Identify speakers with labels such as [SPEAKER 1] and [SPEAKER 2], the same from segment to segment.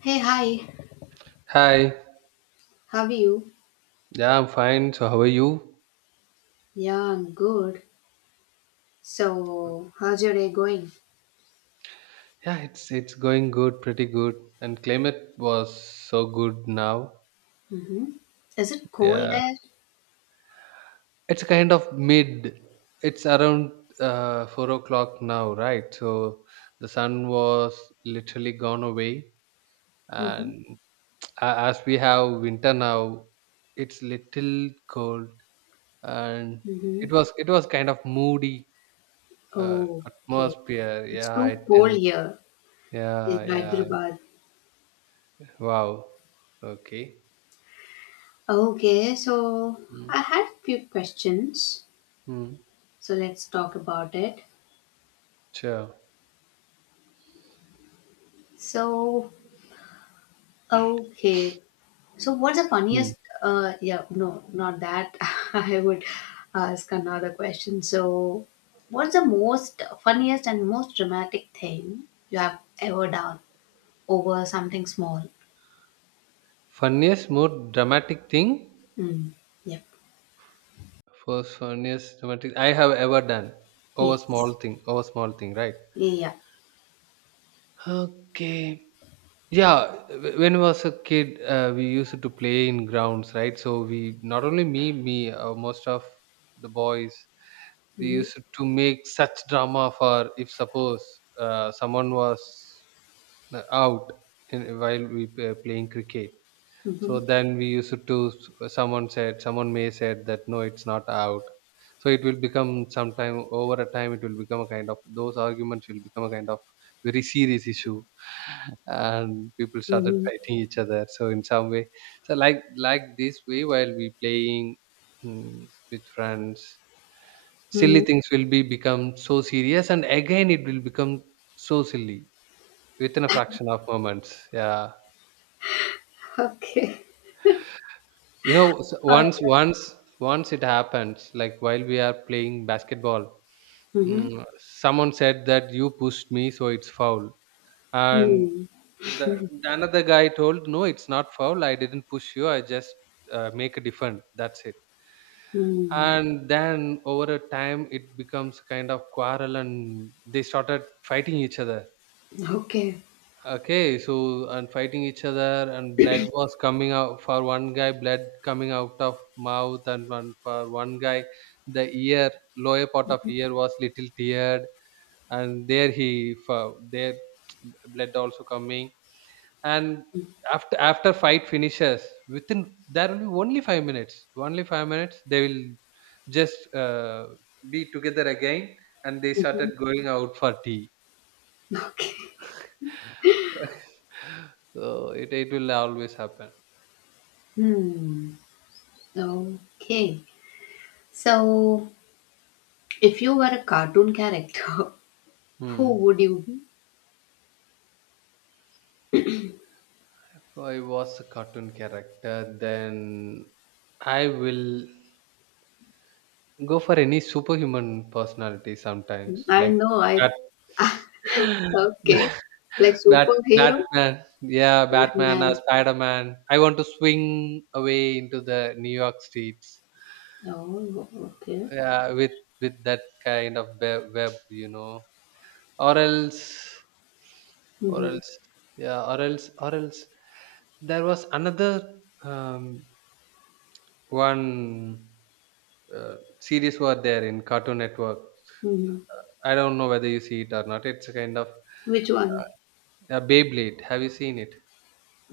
[SPEAKER 1] Hey, hi,
[SPEAKER 2] Hi.
[SPEAKER 1] how are you?
[SPEAKER 2] Yeah, I'm fine. So how are you?
[SPEAKER 1] Yeah, I'm good. So, how's your day going?
[SPEAKER 2] Yeah, it's going good, pretty good. And climate was so good now.
[SPEAKER 1] Mm-hmm. Is it cold
[SPEAKER 2] Yeah.
[SPEAKER 1] there?
[SPEAKER 2] It's kind of mid. It's around 4 o'clock now, right? So the sun was literally gone away,
[SPEAKER 1] Mm-hmm.
[SPEAKER 2] and as we have winter now, it's little cold, and it
[SPEAKER 1] Mm-hmm.
[SPEAKER 2] was it was kind of moody
[SPEAKER 1] Oh, okay.
[SPEAKER 2] atmosphere.
[SPEAKER 1] It's
[SPEAKER 2] Yeah,
[SPEAKER 1] too
[SPEAKER 2] it
[SPEAKER 1] cold
[SPEAKER 2] and
[SPEAKER 1] here in
[SPEAKER 2] yeah, yeah.
[SPEAKER 1] Hyderabad.
[SPEAKER 2] Wow. Okay.
[SPEAKER 1] Okay, so
[SPEAKER 2] Mm,
[SPEAKER 1] I had a few questions.
[SPEAKER 2] mm,
[SPEAKER 1] So, let's talk about it.
[SPEAKER 2] sure.
[SPEAKER 1] So, okay, so, what's the
[SPEAKER 2] Mm.
[SPEAKER 1] funniest? Yeah, no, not that. I would ask another question. So, what's the most funniest and most dramatic thing you have ever done over something small?
[SPEAKER 2] Funniest, more dramatic thing.
[SPEAKER 1] Mm, yep.
[SPEAKER 2] First funniest dramatic I have ever done. Over small
[SPEAKER 1] Yes.
[SPEAKER 2] thing. Over small thing. Right.
[SPEAKER 1] Yeah.
[SPEAKER 2] Okay. Yeah, when I was a kid, we used to play in grounds, right? So we, not only me, most of the boys, we
[SPEAKER 1] Mm-hmm.
[SPEAKER 2] used to make such drama for if suppose someone was out in, while we were playing cricket.
[SPEAKER 1] Mm-hmm.
[SPEAKER 2] So then we used to someone said someone may said that no, it's not out. So it will become sometime over a time. It will become a kind of those arguments will become a kind of very serious issue, and people started fighting each other. So in some way, so like this way while we playing with friends, silly
[SPEAKER 1] Mm-hmm. Hmm.
[SPEAKER 2] things will be become so serious, and again it will become so silly within a fraction of moments. Yeah,
[SPEAKER 1] Okay.
[SPEAKER 2] you know,
[SPEAKER 1] Uh,
[SPEAKER 2] once it happens like while we are playing basketball.
[SPEAKER 1] mm-hmm.
[SPEAKER 2] Someone said that you pushed me, so it's foul. And
[SPEAKER 1] Mm.
[SPEAKER 2] the, the another guy told no, it's not foul, I didn't push you, I just make a defend, that's it.
[SPEAKER 1] Mm.
[SPEAKER 2] And then over a time it becomes kind of quarrel, and they started fighting each other.
[SPEAKER 1] Okay.
[SPEAKER 2] Okay, so and fighting each other, and blood was coming out for one guy, blood coming out of mouth, and one for one guy, the ear, lower part of ear was little teared, and there blood also coming, and after fight finishes within there will be only 5 minutes, only 5 minutes they will just be together again, and they
[SPEAKER 1] Mm-hmm.
[SPEAKER 2] started going out for tea.
[SPEAKER 1] Okay.
[SPEAKER 2] So it will always happen.
[SPEAKER 1] Hmm. Okay. So, if you were a cartoon character, who
[SPEAKER 2] Hmm.
[SPEAKER 1] would you be?
[SPEAKER 2] If I was a cartoon character, then I will go for any superhuman personality sometimes,
[SPEAKER 1] I
[SPEAKER 2] like
[SPEAKER 1] know
[SPEAKER 2] Bat,
[SPEAKER 1] I. Okay. Like
[SPEAKER 2] Bat,
[SPEAKER 1] superhero?
[SPEAKER 2] Batman. Yeah, Batman or
[SPEAKER 1] Batman.
[SPEAKER 2] Spider Man. I want to swing away into the New York streets.
[SPEAKER 1] Oh, okay.
[SPEAKER 2] Yeah, with that kind of web, you know, or else, or
[SPEAKER 1] Hmm.
[SPEAKER 2] else, yeah, or else, or else. There was another um, one. Series were there in Cartoon Network.
[SPEAKER 1] Hmm.
[SPEAKER 2] I don't know whether you see it or not. It's a kind of
[SPEAKER 1] Which one?
[SPEAKER 2] Beyblade. Have you seen it?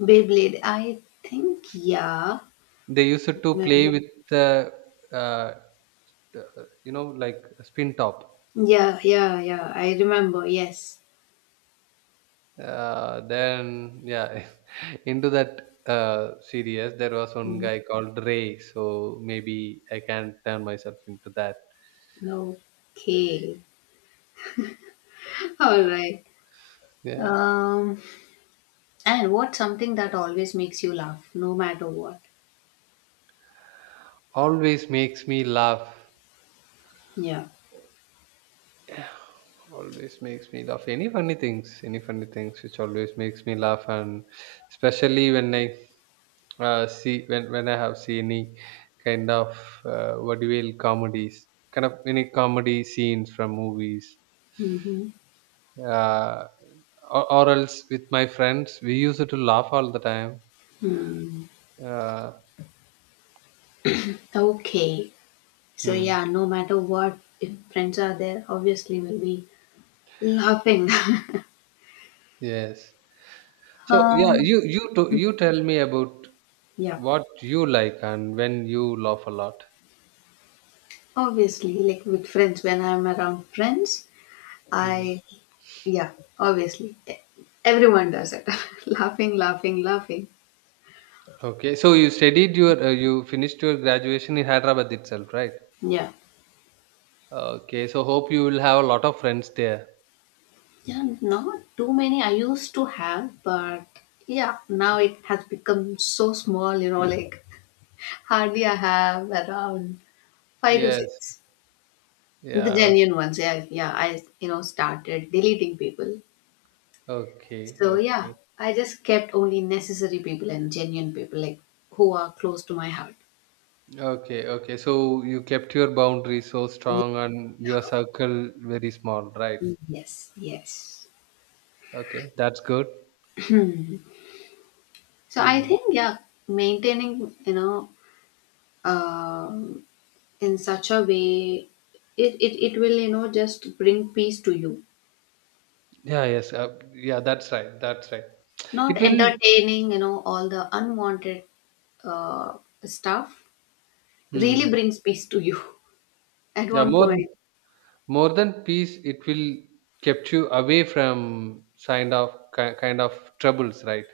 [SPEAKER 1] Beyblade. I think yeah.
[SPEAKER 2] They used to play
[SPEAKER 1] Remember.
[SPEAKER 2] with the, uh, uh, you know, like spin top.
[SPEAKER 1] Yeah, yeah, yeah. I remember. Yes.
[SPEAKER 2] Then, yeah, into that series, there was one
[SPEAKER 1] Mhm.
[SPEAKER 2] guy called Ray. So maybe I can turn myself into that.
[SPEAKER 1] Okay. All right.
[SPEAKER 2] Yeah,
[SPEAKER 1] Um, and what's something that always makes you laugh, no matter what?
[SPEAKER 2] always makes me laugh.
[SPEAKER 1] Yeah.
[SPEAKER 2] Always makes me laugh. Any funny things which always makes me laugh, and especially when I see when I have seen any kind of what do you call comedies, kind of any comedy scenes from movies,
[SPEAKER 1] Mm-hmm.
[SPEAKER 2] uh, or else with my friends, we used to laugh all the time.
[SPEAKER 1] Hmm.
[SPEAKER 2] Uh,
[SPEAKER 1] Okay. So
[SPEAKER 2] hmm,
[SPEAKER 1] yeah, no matter what, if friends are there, obviously we'll be laughing.
[SPEAKER 2] yes. So yeah,
[SPEAKER 1] um,
[SPEAKER 2] you tell me about
[SPEAKER 1] yeah,
[SPEAKER 2] what you like and when you laugh a lot.
[SPEAKER 1] obviously, like with friends, when I'm around friends,
[SPEAKER 2] Mm-hmm.
[SPEAKER 1] I, yeah, obviously, everyone does it. Laughing, laughing, laughing.
[SPEAKER 2] Okay, so you studied your you finished your graduation in Hyderabad itself, right?
[SPEAKER 1] Yeah,
[SPEAKER 2] Okay, so hope you will have a lot of friends there.
[SPEAKER 1] yeah, not too many I used to have, but yeah, now it has become so small. You know, like hardly I have around five to
[SPEAKER 2] Yes.
[SPEAKER 1] six. The
[SPEAKER 2] Yeah.
[SPEAKER 1] genuine ones, yeah, yeah. I, you know, started deleting people.
[SPEAKER 2] Okay. Okay.
[SPEAKER 1] So yeah,
[SPEAKER 2] Okay.
[SPEAKER 1] I just kept only necessary people and genuine people, like who are close to my heart.
[SPEAKER 2] Okay, okay. So you kept your boundaries so
[SPEAKER 1] Ye-
[SPEAKER 2] strong and your circle very small, right?
[SPEAKER 1] Yes, yes.
[SPEAKER 2] Okay, that's good.
[SPEAKER 1] So I
[SPEAKER 2] Hmm.
[SPEAKER 1] think yeah, maintaining, you know, um, in such a way, it will, you know, just bring peace to you.
[SPEAKER 2] Yeah. Yes. Yeah. That's right. That's right.
[SPEAKER 1] Not
[SPEAKER 2] It will.
[SPEAKER 1] entertaining, you know, all the unwanted, uh, stuff really
[SPEAKER 2] Hmm.
[SPEAKER 1] brings peace to you at
[SPEAKER 2] Yeah.
[SPEAKER 1] one point.
[SPEAKER 2] More than peace, it will kept you away from kind of kind of troubles, right?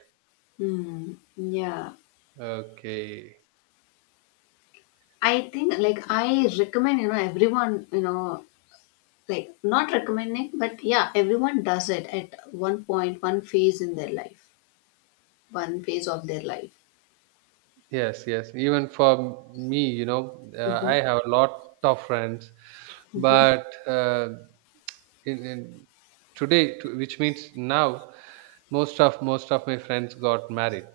[SPEAKER 1] Hmm, yeah.
[SPEAKER 2] Okay.
[SPEAKER 1] I think like I recommend, you know, everyone, you know, like not recommending, but yeah, everyone does it at one point, one phase in their life, one phase of their life.
[SPEAKER 2] Yes, yes. Even for me, you know,
[SPEAKER 1] Mm-hmm.
[SPEAKER 2] I have a lot of friends,
[SPEAKER 1] Mm-hmm.
[SPEAKER 2] but in today, which means now, most of my friends got married.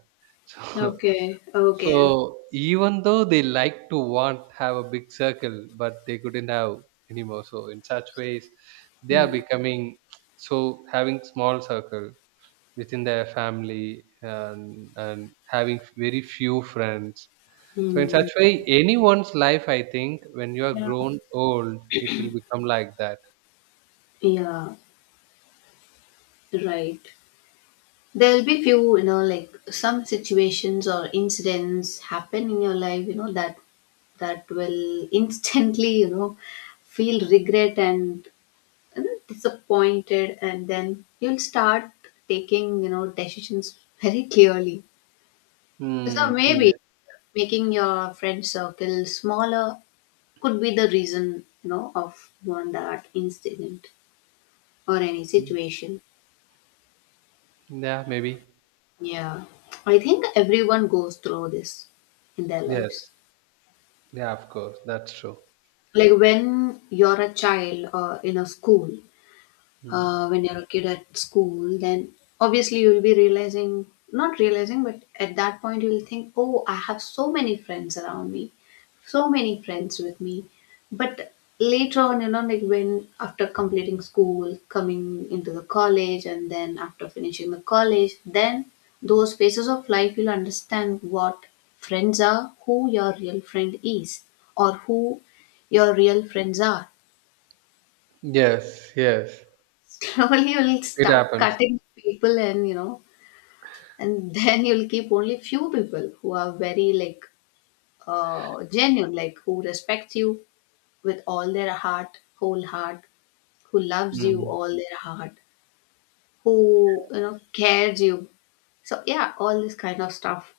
[SPEAKER 2] So,
[SPEAKER 1] Okay. Okay.
[SPEAKER 2] so even though they like to want have a big circle, but they couldn't have anymore. So in such ways, they are becoming so having small circle within their family, and having very few friends. So in such
[SPEAKER 1] Mm-hmm.
[SPEAKER 2] way, anyone's life, I think, when you are
[SPEAKER 1] Yeah.
[SPEAKER 2] grown old, it will become like that.
[SPEAKER 1] Yeah, right. There'll be few, you know, like some situations or incidents happen in your life, you know, that will instantly, you know, feel regret and, you know, disappointed, and then you'll start taking, you know, decisions very clearly. So
[SPEAKER 2] Hmm.
[SPEAKER 1] maybe
[SPEAKER 2] Yeah.
[SPEAKER 1] making your friend circle smaller could be the reason, you know, of one, that incident or any
[SPEAKER 2] Mm,
[SPEAKER 1] situation.
[SPEAKER 2] yeah, maybe.
[SPEAKER 1] Yeah, I think everyone goes through this in their lives,
[SPEAKER 2] Yes. Yeah, of course. That's true.
[SPEAKER 1] like when you're a child or in a school,
[SPEAKER 2] Mm.
[SPEAKER 1] when you're a kid at school. Then obviously you'll be realizing, not realizing, but at that point you'll think, oh, I have so many friends around me, so many friends with me. But later on, you know, like when after completing school, coming into the college, and then after finishing the college, then those phases of life you'll understand what friends are, who your real friend is, or who your real friends are.
[SPEAKER 2] Yes. Yes.
[SPEAKER 1] Probably you'll
[SPEAKER 2] It
[SPEAKER 1] start
[SPEAKER 2] happens.
[SPEAKER 1] cutting people, and you know, and then you'll keep only few people who are very like, genuine, like who respect you with all their heart, whole heart, who loves you
[SPEAKER 2] Mm.
[SPEAKER 1] all their heart, who, you know, cares you. So yeah, all this kind of stuff,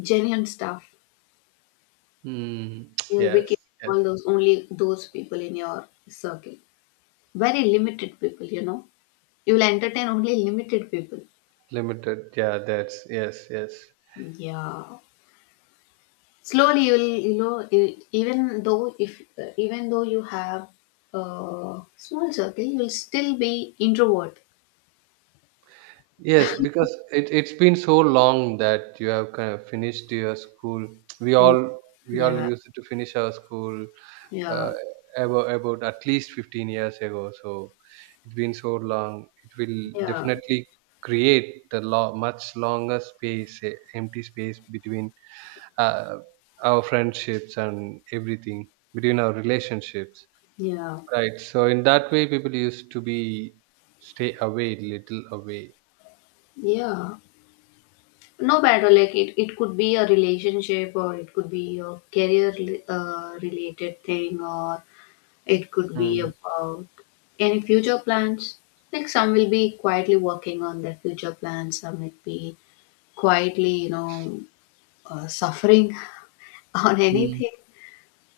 [SPEAKER 1] genuine stuff.
[SPEAKER 2] Mm.
[SPEAKER 1] You'll be
[SPEAKER 2] Yes.
[SPEAKER 1] keeping
[SPEAKER 2] Yes.
[SPEAKER 1] all those, only those people in your circle. Very limited people, you know. You'll entertain only limited people.
[SPEAKER 2] Limited. Yeah. That's yes. Yes.
[SPEAKER 1] Yeah. Slowly you will, you know, even though if, even though you have a small circle, you will still be introvert.
[SPEAKER 2] Yes, because it's been so long that you have kind of finished your school. We
[SPEAKER 1] Mm.
[SPEAKER 2] all we all
[SPEAKER 1] Yeah,
[SPEAKER 2] used to finish our school uh,
[SPEAKER 1] yeah,
[SPEAKER 2] about at least 15 years ago. So it's been so long. It will
[SPEAKER 1] yeah,
[SPEAKER 2] definitely create the much longer space, eh, empty space between uh, our friendships and everything, between our relationships.
[SPEAKER 1] yeah,
[SPEAKER 2] Right. So in that way, people used to be stay away, little away.
[SPEAKER 1] yeah. No matter like it could be a relationship, or it could be a career, related thing, or it could be
[SPEAKER 2] Mm.
[SPEAKER 1] about any future plans, like some will be quietly working on their future plans, some will be quietly, you know, suffering on
[SPEAKER 2] Mm.
[SPEAKER 1] anything.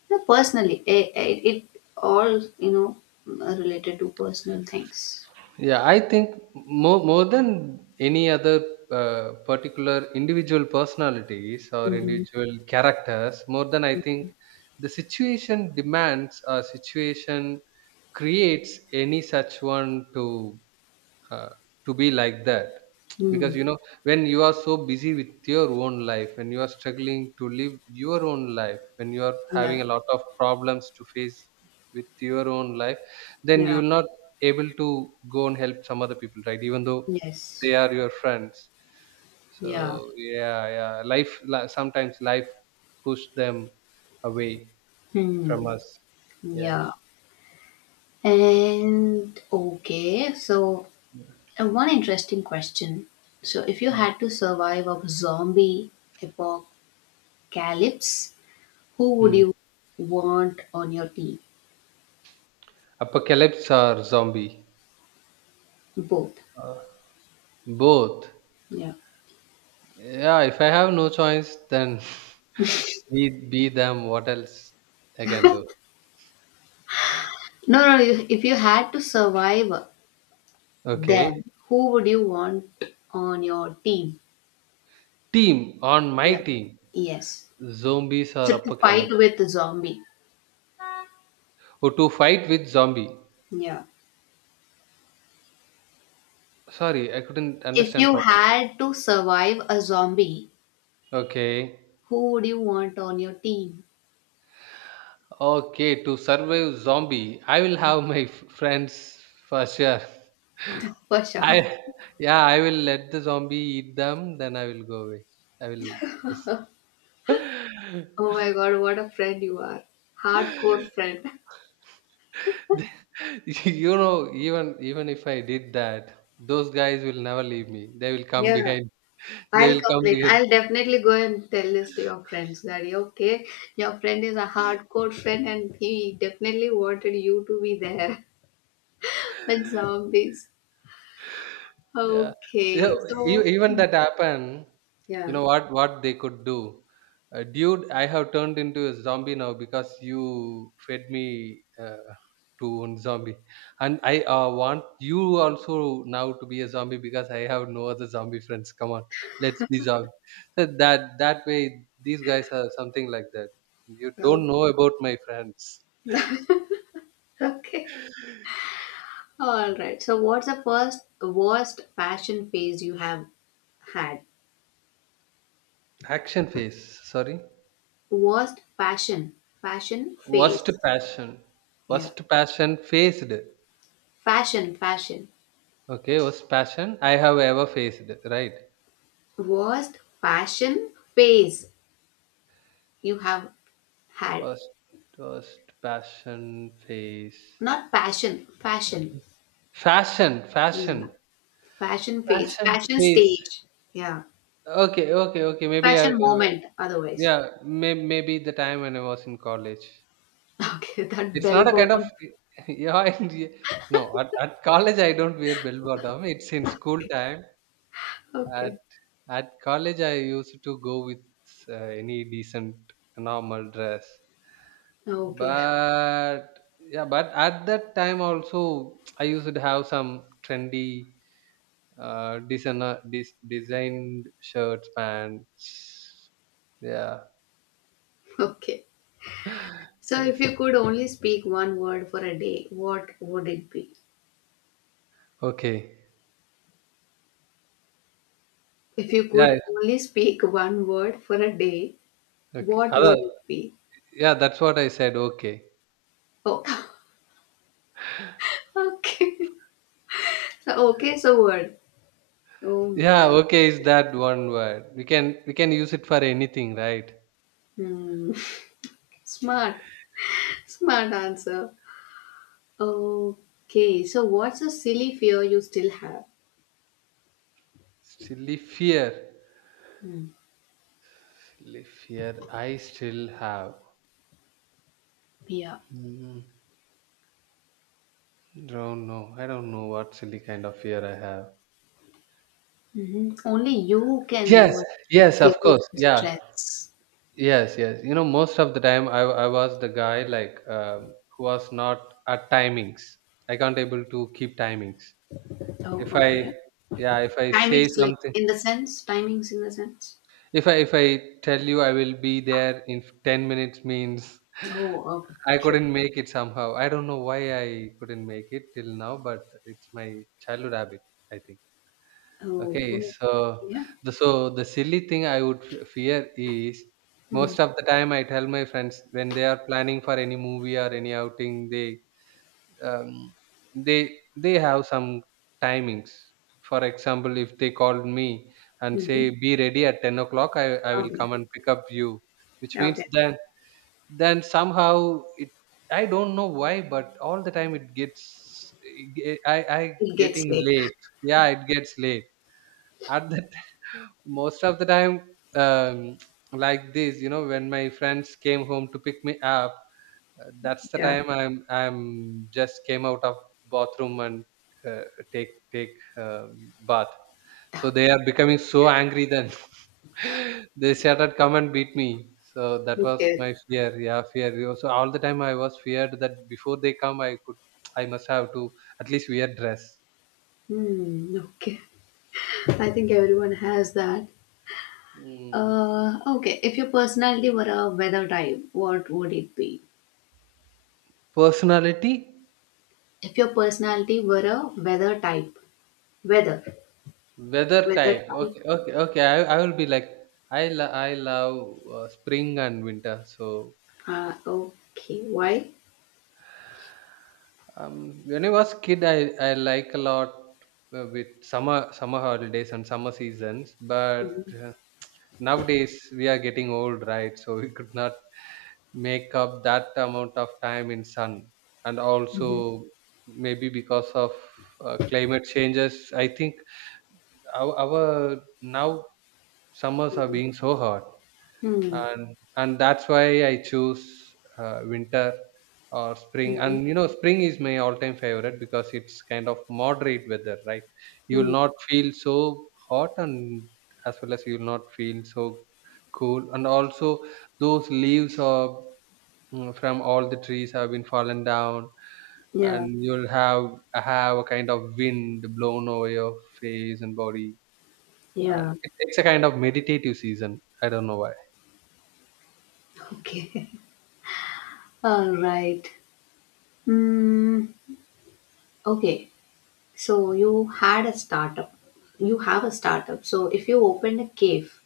[SPEAKER 1] No, personally it all, you know, related to personal things.
[SPEAKER 2] Yeah, I think more than any other particular individual personalities or
[SPEAKER 1] Hmm.
[SPEAKER 2] individual characters, more than I think the situation demands or situation creates any such one uh, to be like that, because you
[SPEAKER 1] Hmm.
[SPEAKER 2] know when you are so busy with your own life, when you are struggling to live your own life, when you are
[SPEAKER 1] Yeah,
[SPEAKER 2] having a lot of problems to face with your own life, then you
[SPEAKER 1] yeah,
[SPEAKER 2] will not able to go and help some other people, right? Even though they
[SPEAKER 1] yes,
[SPEAKER 2] are your friends, so
[SPEAKER 1] yeah,
[SPEAKER 2] yeah, yeah, sometimes life push them away from
[SPEAKER 1] hmm,
[SPEAKER 2] us. Yes.
[SPEAKER 1] yeah. And okay, so, one interesting question. So if you
[SPEAKER 2] Mm.
[SPEAKER 1] had to survive a zombie apocalypse, who would
[SPEAKER 2] Mm.
[SPEAKER 1] you want on your team?
[SPEAKER 2] Or zombie.
[SPEAKER 1] Both.
[SPEAKER 2] Uh, Both.
[SPEAKER 1] Yeah.
[SPEAKER 2] Yeah, if I have no choice, then be them. What else I can do?
[SPEAKER 1] No, no, you-, if you had to survive,
[SPEAKER 2] Okay.
[SPEAKER 1] then who would you want on your team?
[SPEAKER 2] Team on my
[SPEAKER 1] Yeah.
[SPEAKER 2] team,
[SPEAKER 1] Yes.
[SPEAKER 2] zombies or
[SPEAKER 1] So to fight
[SPEAKER 2] apocalypse.
[SPEAKER 1] with a zombie.
[SPEAKER 2] Oh, to fight with zombie.
[SPEAKER 1] Yeah.
[SPEAKER 2] Sorry, I couldn't
[SPEAKER 1] If
[SPEAKER 2] understand
[SPEAKER 1] you
[SPEAKER 2] properly.
[SPEAKER 1] had to survive a zombie,
[SPEAKER 2] Okay.
[SPEAKER 1] who would you want on your team?
[SPEAKER 2] Okay, to survive zombie, I will have my friends for sure.
[SPEAKER 1] For sure.
[SPEAKER 2] I Yeah, I will let the zombie eat them, then I will go away. I will
[SPEAKER 1] Oh my god, what a friend you are. Hardcore friend.
[SPEAKER 2] you know, even if I did that, those guys will never leave me, they will come
[SPEAKER 1] Yeah.
[SPEAKER 2] behind, they
[SPEAKER 1] I'll
[SPEAKER 2] will come
[SPEAKER 1] complain.
[SPEAKER 2] behind.
[SPEAKER 1] I'll definitely go and tell this to your friends that, "Yeah, okay, your friend is a hardcore friend and he definitely wanted you to be there when zombies."
[SPEAKER 2] Yeah. Yeah,
[SPEAKER 1] Okay, so
[SPEAKER 2] even that happen, you
[SPEAKER 1] yeah.
[SPEAKER 2] know what they could do? Dude, I have turned into a zombie now because you fed me to one zombie, and I want you also now to be a zombie because I have no other zombie friends. Come on, let's be zombie. So that way, these guys are something like that. You don't
[SPEAKER 1] Oh.
[SPEAKER 2] know about my friends.
[SPEAKER 1] Okay. All right. So, what's the first worst fashion phase you have had?
[SPEAKER 2] Action phase. Sorry,
[SPEAKER 1] Worst fashion, fashion
[SPEAKER 2] worst
[SPEAKER 1] phase.
[SPEAKER 2] passion.
[SPEAKER 1] Yeah.
[SPEAKER 2] Worst passion faced.
[SPEAKER 1] Fashion, fashion.
[SPEAKER 2] Okay, worst passion I have ever faced, right?
[SPEAKER 1] Worst fashion phase you have had.
[SPEAKER 2] Worst, Worst passion face.
[SPEAKER 1] Not passion, fashion.
[SPEAKER 2] Fashion,
[SPEAKER 1] Yeah.
[SPEAKER 2] fashion,
[SPEAKER 1] Fashion phase,
[SPEAKER 2] fashion
[SPEAKER 1] fashion
[SPEAKER 2] face.
[SPEAKER 1] stage. Yeah.
[SPEAKER 2] Okay, okay, okay.
[SPEAKER 1] Fashion moment, otherwise.
[SPEAKER 2] Yeah, maybe the time when I was in college.
[SPEAKER 1] Okay. That
[SPEAKER 2] It's
[SPEAKER 1] bell
[SPEAKER 2] not a kind of,
[SPEAKER 1] bottom.
[SPEAKER 2] yeah, and no, at college I don't wear bell bottom. It's in school time. At
[SPEAKER 1] Okay.
[SPEAKER 2] at college I used to go with uh, any decent normal dress.
[SPEAKER 1] Okay.
[SPEAKER 2] But yeah, but at that time also, I used to have some trendy designer designed shirts, pants. Yeah.
[SPEAKER 1] Okay. So, if
[SPEAKER 2] Yes.
[SPEAKER 1] you could only speak one word for a day, what would it be?
[SPEAKER 2] Okay.
[SPEAKER 1] If you
[SPEAKER 2] Yeah.
[SPEAKER 1] could only speak one word for a day,
[SPEAKER 2] Okay.
[SPEAKER 1] what
[SPEAKER 2] Other.
[SPEAKER 1] would it be?
[SPEAKER 2] Yeah. That's what I said. Okay.
[SPEAKER 1] Oh, okay. So, okay, so word. Oh
[SPEAKER 2] Yeah.
[SPEAKER 1] my.
[SPEAKER 2] Okay. Is that one word? We can use it for anything, right?
[SPEAKER 1] Hmm. Smart. Smart answer. Okay, so what's a silly fear you still have?
[SPEAKER 2] Silly fear.
[SPEAKER 1] Hmm.
[SPEAKER 2] Silly fear. I still have.
[SPEAKER 1] Yeah.
[SPEAKER 2] Mm, don't know. I don't know what silly kind of fear I have.
[SPEAKER 1] Hmm. Only you can
[SPEAKER 2] Yes,
[SPEAKER 1] know your
[SPEAKER 2] yes, of
[SPEAKER 1] fear
[SPEAKER 2] course.
[SPEAKER 1] and
[SPEAKER 2] Yeah,
[SPEAKER 1] stress.
[SPEAKER 2] yes, yes. You know, most of the time I was the guy like who was not at timings. I can't able to keep timings.
[SPEAKER 1] Oh,
[SPEAKER 2] If I,
[SPEAKER 1] okay.
[SPEAKER 2] yeah, if I say
[SPEAKER 1] Timings, like
[SPEAKER 2] something,
[SPEAKER 1] in the sense, timings in the sense.
[SPEAKER 2] if I tell you I will be there in 10 minutes means
[SPEAKER 1] Oh, okay.
[SPEAKER 2] I
[SPEAKER 1] Okay.
[SPEAKER 2] couldn't make it somehow. I don't know why I couldn't make it till now, but it's my childhood habit, I think.
[SPEAKER 1] Oh,
[SPEAKER 2] Okay,
[SPEAKER 1] oh, yeah.
[SPEAKER 2] so the silly thing I would fear is
[SPEAKER 1] Mm.
[SPEAKER 2] most of the time I tell my friends when they are planning for any movie or any outing, um, they have some timings. For example, if they called me and
[SPEAKER 1] Mm-hmm.
[SPEAKER 2] say be ready at 10 o'clock, I will
[SPEAKER 1] Okay.
[SPEAKER 2] come and pick up you, which means
[SPEAKER 1] Okay.
[SPEAKER 2] then somehow it I don't know why, but all the time it gets I
[SPEAKER 1] It gets
[SPEAKER 2] getting
[SPEAKER 1] late.
[SPEAKER 2] late. Yeah, it gets late at that most of the time, um, like this, you know, when my friends came home to pick me up, that's the
[SPEAKER 1] Yeah.
[SPEAKER 2] time I'm just came out of bathroom and uh, take bath. So they are becoming so angry, then they started come and beat me. So that was
[SPEAKER 1] Okay.
[SPEAKER 2] my fear, yeah, fear. You know, so all the time I was feared that before they come I could I must have to at least wear dress.
[SPEAKER 1] Hmm. Okay. I think everyone has that.
[SPEAKER 2] Mm.
[SPEAKER 1] Okay. If your personality were a weather type, what would it be?
[SPEAKER 2] Personality.
[SPEAKER 1] If your personality were a weather type, weather,
[SPEAKER 2] Weather
[SPEAKER 1] weather
[SPEAKER 2] type.
[SPEAKER 1] type.
[SPEAKER 2] Okay. I will be like I love spring and winter. So
[SPEAKER 1] Okay. Why?
[SPEAKER 2] when I was kid I like a lot with summer holidays and summer seasons, but
[SPEAKER 1] Mm-hmm.
[SPEAKER 2] uh, nowadays we are getting old, right? So we could not make up that amount of time in sun. And also,
[SPEAKER 1] Mm-hmm.
[SPEAKER 2] maybe because of climate changes, I think our now summers are being so hot.
[SPEAKER 1] Hmm.
[SPEAKER 2] And that's why I choose winter or spring.
[SPEAKER 1] Mm-hmm.
[SPEAKER 2] And you know, spring is my all-time favorite because it's kind of moderate weather, right? You will
[SPEAKER 1] Hmm.
[SPEAKER 2] not feel so hot, and as well as you will not feel so cool. And also, those leaves are from all the trees have been fallen down.
[SPEAKER 1] Yeah.
[SPEAKER 2] And you'll have a kind of wind blown over your face and body, and
[SPEAKER 1] Yeah.
[SPEAKER 2] it's a kind of meditative season. I don't know why.
[SPEAKER 1] Okay. All right. Mm, okay, so you had a startup. You have a startup. So if you opened a cave,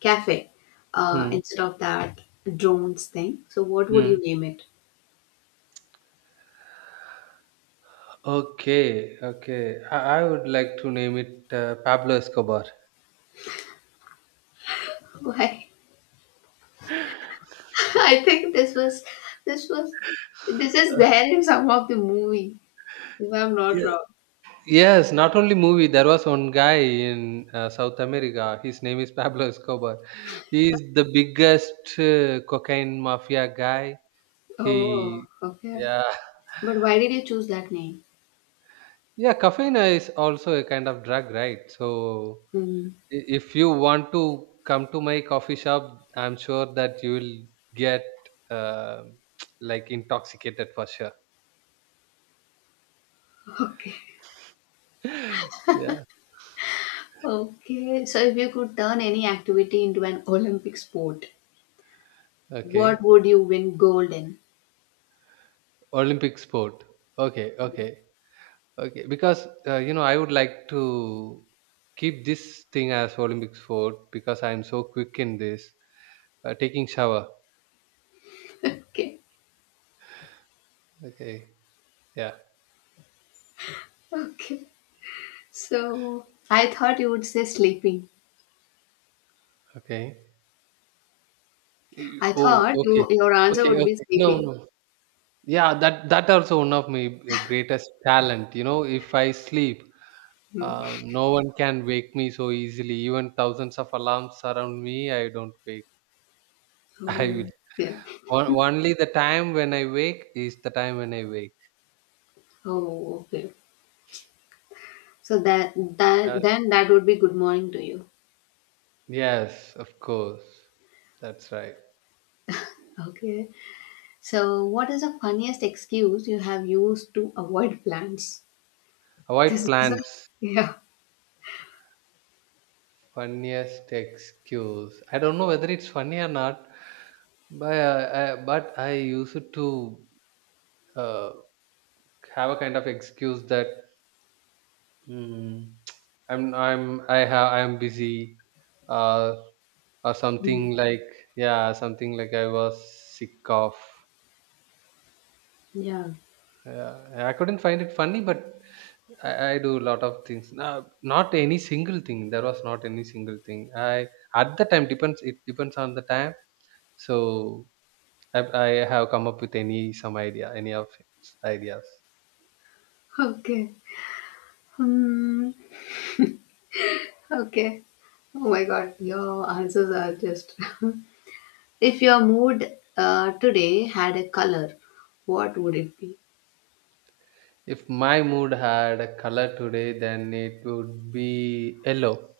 [SPEAKER 1] cafe,
[SPEAKER 2] Hmm.
[SPEAKER 1] instead of that drones thing, so what would
[SPEAKER 2] Hmm.
[SPEAKER 1] you name it?
[SPEAKER 2] Okay, okay. I would like to name it Pablo Escobar.
[SPEAKER 1] Why? I think this was, this is
[SPEAKER 2] Uh,
[SPEAKER 1] there in some of the movie, if I'm not
[SPEAKER 2] ye-
[SPEAKER 1] wrong.
[SPEAKER 2] yes, not only movie. There was one guy in South America. His name is Pablo Escobar. He is the biggest cocaine mafia guy. He,
[SPEAKER 1] Oh, okay.
[SPEAKER 2] yeah,
[SPEAKER 1] But why did you choose that name?
[SPEAKER 2] yeah. Caffeine is also a kind of drug, right? So
[SPEAKER 1] Mm,
[SPEAKER 2] if you want to come to my coffee shop, I'm sure that you will get uh, like intoxicated for sure.
[SPEAKER 1] okay.
[SPEAKER 2] Yeah.
[SPEAKER 1] Okay. So if you could turn any activity into an Olympic sport, what
[SPEAKER 2] Okay.
[SPEAKER 1] would you win gold in?
[SPEAKER 2] Olympic sport. Okay. Okay. Okay. Because you know, I would like to keep this thing as Olympic sport because I'm so quick in this. Taking shower.
[SPEAKER 1] Okay.
[SPEAKER 2] Okay. Yeah.
[SPEAKER 1] Okay. So I thought you would say sleeping.
[SPEAKER 2] Okay.
[SPEAKER 1] I
[SPEAKER 2] Oh.
[SPEAKER 1] thought
[SPEAKER 2] Okay.
[SPEAKER 1] your answer
[SPEAKER 2] Okay.
[SPEAKER 1] would be
[SPEAKER 2] Okay. No.
[SPEAKER 1] sleeping.
[SPEAKER 2] No. Yeah. That also one of my greatest talent. You know, if I sleep.
[SPEAKER 1] Hmm.
[SPEAKER 2] No one can wake me so easily. Even thousands of alarms surround me. I don't wake. I
[SPEAKER 1] Oh,
[SPEAKER 2] will.
[SPEAKER 1] okay.
[SPEAKER 2] Only the time when I wake is the time when I wake.
[SPEAKER 1] Oh, okay. So that
[SPEAKER 2] Uh,
[SPEAKER 1] that then that would be good morning to you.
[SPEAKER 2] yes, of course. That's right.
[SPEAKER 1] Okay. So what is the funniest excuse you have used to avoid plans?
[SPEAKER 2] Avoid
[SPEAKER 1] This is a,
[SPEAKER 2] plants.
[SPEAKER 1] yeah.
[SPEAKER 2] Funniest excuse. I don't know whether it's funny or not, but I used to uh, have a kind of excuse that mm, I'm I have I'm busy, uh, or
[SPEAKER 1] Hmm.
[SPEAKER 2] something like, yeah, something like I was sick of.
[SPEAKER 1] Yeah.
[SPEAKER 2] Yeah, I couldn't find it funny, but I do a lot of things. No, not any single thing. There was not any single thing. I at the time depends. It depends on the time. So I, I have come up with any some idea, any of its ideas.
[SPEAKER 1] Okay. Hmm. Okay. Oh my god, your answers are just. If your mood, today had a color, what would it be?
[SPEAKER 2] If my mood had a color today, then it would be yellow.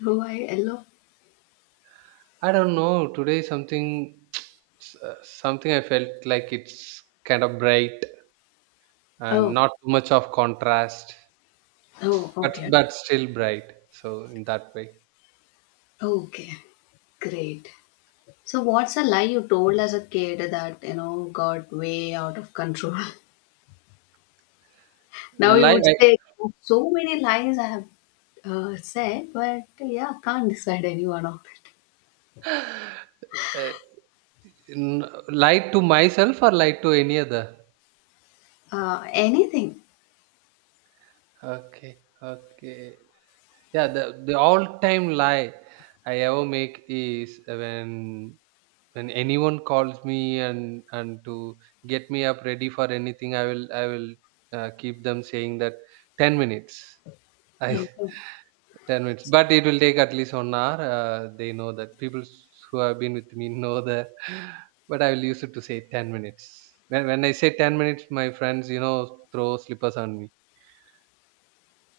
[SPEAKER 1] Why yellow?
[SPEAKER 2] I don't know. Today something something I felt like it's kind of bright and
[SPEAKER 1] Oh,
[SPEAKER 2] not too much of contrast,
[SPEAKER 1] oh, okay.
[SPEAKER 2] but still bright. So in that way,
[SPEAKER 1] Okay, great. So, what's a lie you told as a kid that, you know, got way out of control? Now you
[SPEAKER 2] like.
[SPEAKER 1] would say, so many lies I have, said, but yeah, can't decide any one of it.
[SPEAKER 2] Uh, lied to myself or lied to any other.
[SPEAKER 1] Anything.
[SPEAKER 2] Okay, okay. Yeah, the all time lie I ever make is when anyone calls me and to get me up ready for anything, I will keep them saying that 10 minutes. I
[SPEAKER 1] Okay.
[SPEAKER 2] 10 minutes. But it will take at least 1 hour. They know that. People who have been with me know that. But I will use it to say 10 minutes. When I say 10 minutes, my friends, you know, throw slippers on me.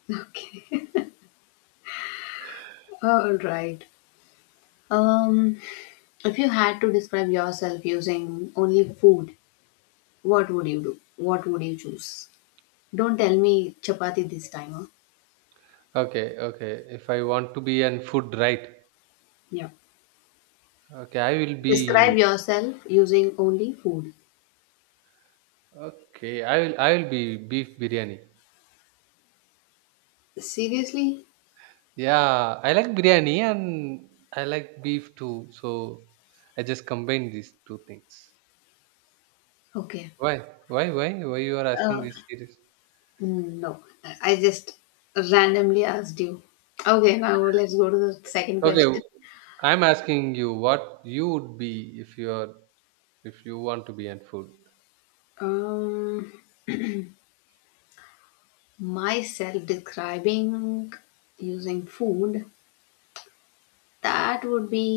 [SPEAKER 1] Okay. All right. Um, if you had to describe yourself using only food, what would you do? What would you choose? Don't tell me chapati this time, huh?
[SPEAKER 2] Okay, okay. If I want to be on food, right?
[SPEAKER 1] Yeah.
[SPEAKER 2] Okay, I will be.
[SPEAKER 1] Describe yourself using only food.
[SPEAKER 2] Okay, I will. I will be beef biryani.
[SPEAKER 1] Seriously?
[SPEAKER 2] Yeah, I like biryani and I like beef too. So I just combine these two things.
[SPEAKER 1] Okay.
[SPEAKER 2] Why? Why? Why? Why you are asking
[SPEAKER 1] Uh,
[SPEAKER 2] this series?
[SPEAKER 1] no, I just randomly asked you. Okay, now let's go to the second
[SPEAKER 2] Okay,
[SPEAKER 1] question.
[SPEAKER 2] I'm asking you what you would be if you're if you want to be in food.
[SPEAKER 1] Um, myself describing using food, that would be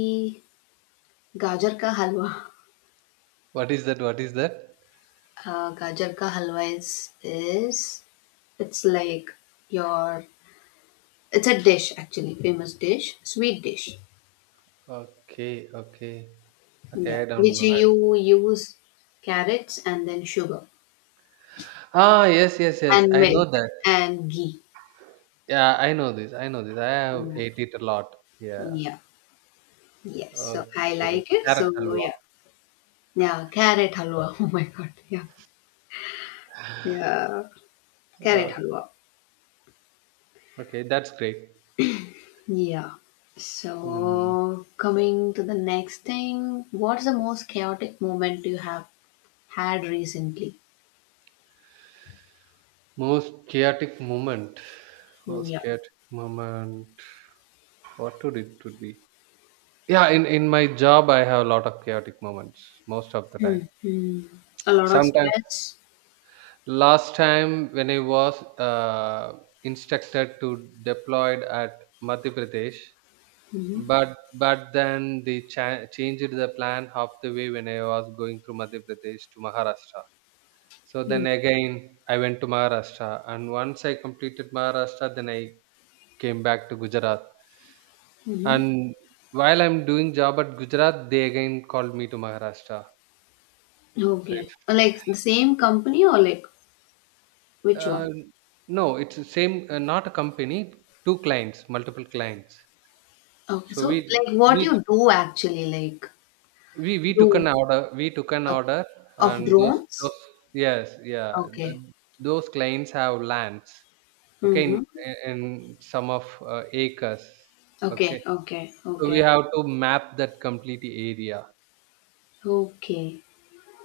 [SPEAKER 1] gajar ka halwa.
[SPEAKER 2] What is that? What is that?
[SPEAKER 1] Gajar ka halwa is, it's like your. It's a dish actually, famous dish, sweet dish.
[SPEAKER 2] Okay, okay, okay.
[SPEAKER 1] Yeah,
[SPEAKER 2] I don't
[SPEAKER 1] which
[SPEAKER 2] know.
[SPEAKER 1] you use carrots and then sugar
[SPEAKER 2] Ah, yes, yes, yes.
[SPEAKER 1] and
[SPEAKER 2] I know
[SPEAKER 1] milk
[SPEAKER 2] that.
[SPEAKER 1] and ghee.
[SPEAKER 2] Yeah, I know this. I know this. I have
[SPEAKER 1] Yeah,
[SPEAKER 2] ate it a lot. Yeah.
[SPEAKER 1] yeah. Yes. So I
[SPEAKER 2] Okay.
[SPEAKER 1] like it.
[SPEAKER 2] Carrot
[SPEAKER 1] So
[SPEAKER 2] halwa.
[SPEAKER 1] yeah, yeah. Carrot halwa. Oh my god. Yeah, yeah. Carrot
[SPEAKER 2] Uh,
[SPEAKER 1] halwa.
[SPEAKER 2] okay, that's great.
[SPEAKER 1] Yeah.
[SPEAKER 2] Hmm.
[SPEAKER 1] So coming to the next thing, what's the most chaotic moment you have had recently?
[SPEAKER 2] Most chaotic moment.
[SPEAKER 1] Mm,
[SPEAKER 2] Most
[SPEAKER 1] yeah.
[SPEAKER 2] chaotic moment. What would it would be? Yeah, in my job, I have a lot of chaotic moments most of the time.
[SPEAKER 1] Mm, mm. A lot of
[SPEAKER 2] Sometimes
[SPEAKER 1] stress.
[SPEAKER 2] last time when I was instructed to deployed at Madhya Pradesh,
[SPEAKER 1] Mm-hmm.
[SPEAKER 2] but then they changed the plan half the way when I was going through Madhya Pradesh to Maharashtra. So then again I went to Maharashtra, and once I completed Maharashtra, then I came back to Gujarat.
[SPEAKER 1] Mhm.
[SPEAKER 2] And while I'm doing job at Gujarat, they again called me to Maharashtra. So
[SPEAKER 1] Okay. Like the same company or like which
[SPEAKER 2] uh,
[SPEAKER 1] one?
[SPEAKER 2] no, it's the same. Not a company. Two clients, multiple clients.
[SPEAKER 1] Okay,
[SPEAKER 2] So
[SPEAKER 1] so
[SPEAKER 2] we
[SPEAKER 1] like what
[SPEAKER 2] we
[SPEAKER 1] you do actually, like
[SPEAKER 2] we we took an
[SPEAKER 1] you,
[SPEAKER 2] order. We took an
[SPEAKER 1] okay.
[SPEAKER 2] order, and
[SPEAKER 1] Of
[SPEAKER 2] those
[SPEAKER 1] drones?
[SPEAKER 2] those yes, yeah,
[SPEAKER 1] Okay.
[SPEAKER 2] those clients have lands. Okay,
[SPEAKER 1] Mm-hmm.
[SPEAKER 2] in some of acres. Okay,
[SPEAKER 1] Okay, okay,
[SPEAKER 2] so we
[SPEAKER 1] okay,
[SPEAKER 2] have to map that complete area.
[SPEAKER 1] okay.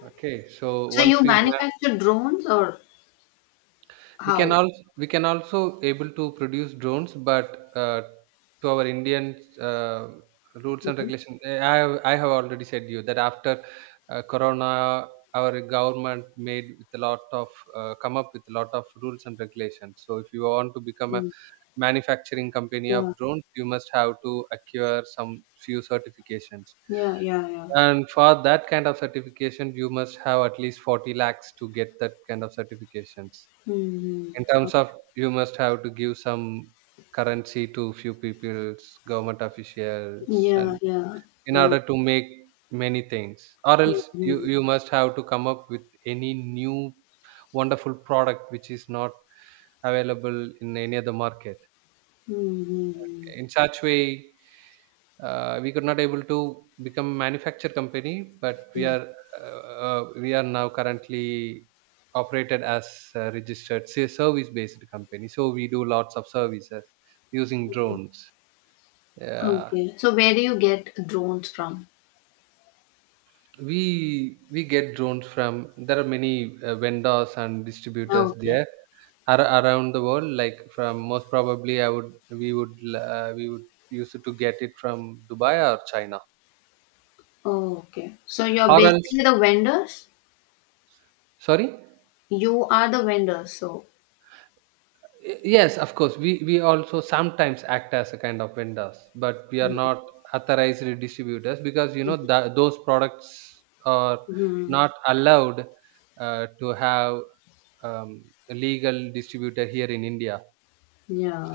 [SPEAKER 2] Okay, so
[SPEAKER 1] So
[SPEAKER 2] once
[SPEAKER 1] you
[SPEAKER 2] we.
[SPEAKER 1] manufacture drones or how?
[SPEAKER 2] We can also able to produce drones, but to our Indian uh, rules and
[SPEAKER 1] Mm-hmm.
[SPEAKER 2] regulations, I have already said you that after Corona, our government made with a lot of come up with a lot of rules and regulations. So if you want to become a
[SPEAKER 1] Mm.
[SPEAKER 2] manufacturing company
[SPEAKER 1] Yeah,
[SPEAKER 2] of drones, you must have to acquire some few certifications.
[SPEAKER 1] yeah, yeah, yeah.
[SPEAKER 2] And for that kind of certification, you must have at least 40 lakhs to get that kind of certifications
[SPEAKER 1] Mm-hmm.
[SPEAKER 2] in terms
[SPEAKER 1] Okay.
[SPEAKER 2] of you must have to give some currency to few peoples, government officials,
[SPEAKER 1] Yeah,
[SPEAKER 2] and
[SPEAKER 1] yeah.
[SPEAKER 2] in
[SPEAKER 1] Oh.
[SPEAKER 2] order to make many things. Or else,
[SPEAKER 1] Mm-hmm.
[SPEAKER 2] you must have to come up with any new wonderful product which is not available in any other market.
[SPEAKER 1] Mm-hmm.
[SPEAKER 2] In such way, we could not able to become manufacture company, but
[SPEAKER 1] Yeah.
[SPEAKER 2] uh, we are now currently operated as a registered service based company, so we do lots of services using drones, yeah.
[SPEAKER 1] Okay. So where do you get drones from?
[SPEAKER 2] We we get drones from there are many vendors and distributors
[SPEAKER 1] Okay.
[SPEAKER 2] there, around the world. Like from most probably I would we would we would use it to get it from Dubai or China.
[SPEAKER 1] Oh, okay. So you're
[SPEAKER 2] Or else.
[SPEAKER 1] basically the vendors?
[SPEAKER 2] Sorry?
[SPEAKER 1] You are the vendors, so.
[SPEAKER 2] Yes, of course. We also sometimes act as a kind of vendors, but we are
[SPEAKER 1] Mm,
[SPEAKER 2] not authorized distributors because you know
[SPEAKER 1] mhm,
[SPEAKER 2] that those products are
[SPEAKER 1] mhm.
[SPEAKER 2] not allowed to have um, a legal distributor here in India.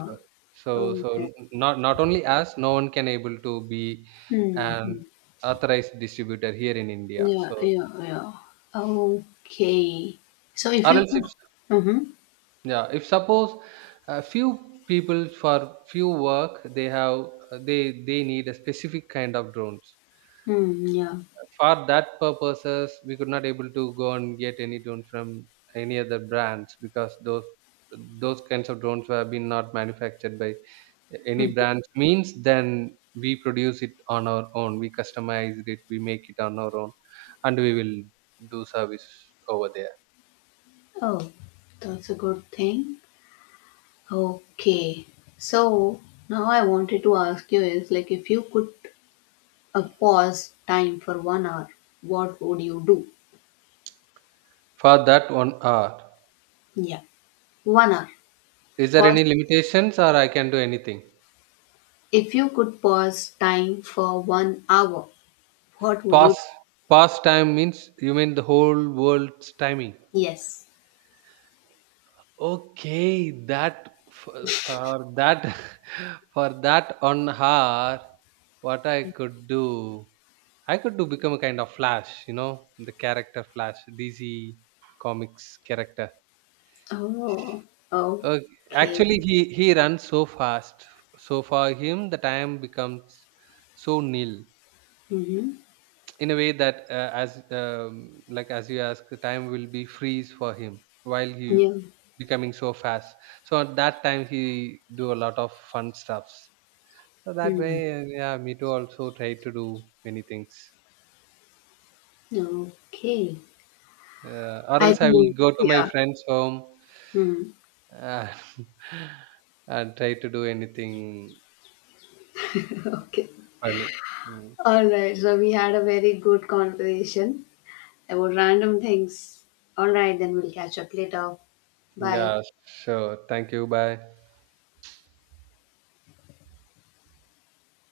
[SPEAKER 2] So, so, so,
[SPEAKER 1] Okay.
[SPEAKER 2] not not only us, no one can able to be
[SPEAKER 1] Hmm.
[SPEAKER 2] an
[SPEAKER 1] Hmm.
[SPEAKER 2] authorized distributor here in India.
[SPEAKER 1] Yeah,
[SPEAKER 2] So
[SPEAKER 1] yeah, yeah. Okay. So if
[SPEAKER 2] or
[SPEAKER 1] you
[SPEAKER 2] else, if
[SPEAKER 1] could. Mm-hmm.
[SPEAKER 2] yeah, if suppose a few people for few work they have, they need a specific kind of drones,
[SPEAKER 1] Hmm, yeah.
[SPEAKER 2] for that purposes we could not able to go and get any drone from any other brands, because those kinds of drones were been not manufactured by any
[SPEAKER 1] Hmm.
[SPEAKER 2] brands. Means then we produce it on our own, we customize it, we make it on our own, and we will do service over there.
[SPEAKER 1] Oh, that's a good thing. Okay. So now I wanted to ask you is like if you could, pause time for one hour, what would you do?
[SPEAKER 2] For that 1 hour,
[SPEAKER 1] Yeah. One hour.
[SPEAKER 2] is there
[SPEAKER 1] Pause.
[SPEAKER 2] any limitations or I can do anything?
[SPEAKER 1] If you could pause time for one hour, what would you?
[SPEAKER 2] Past. Past time means you mean the whole world's timing.
[SPEAKER 1] Yes.
[SPEAKER 2] Okay, that for that for that on her, what I could do become a kind of Flash. You know, the character Flash, DC comics character.
[SPEAKER 1] Oh,
[SPEAKER 2] Uh,
[SPEAKER 1] okay.
[SPEAKER 2] actually, he runs so fast. So for him, the time becomes so nil.
[SPEAKER 1] Mm-hmm.
[SPEAKER 2] In a way that as like as you ask, the time will be freeze for him while he
[SPEAKER 1] Yeah.
[SPEAKER 2] becoming so fast, so at that time he do a lot of fun stuffs. So that way,
[SPEAKER 1] Hmm.
[SPEAKER 2] yeah, me too also try to do many things,
[SPEAKER 1] Okay.
[SPEAKER 2] or
[SPEAKER 1] I
[SPEAKER 2] else I will
[SPEAKER 1] think,
[SPEAKER 2] go to my
[SPEAKER 1] yeah.
[SPEAKER 2] friend's home,
[SPEAKER 1] Hmm.
[SPEAKER 2] uh, and try to do anything
[SPEAKER 1] Okay.
[SPEAKER 2] funny. Mm.
[SPEAKER 1] All right. So we had a very good conversation about random things. All right. Then we'll catch up later. Bye.
[SPEAKER 2] Yeah, sure, thank you, bye.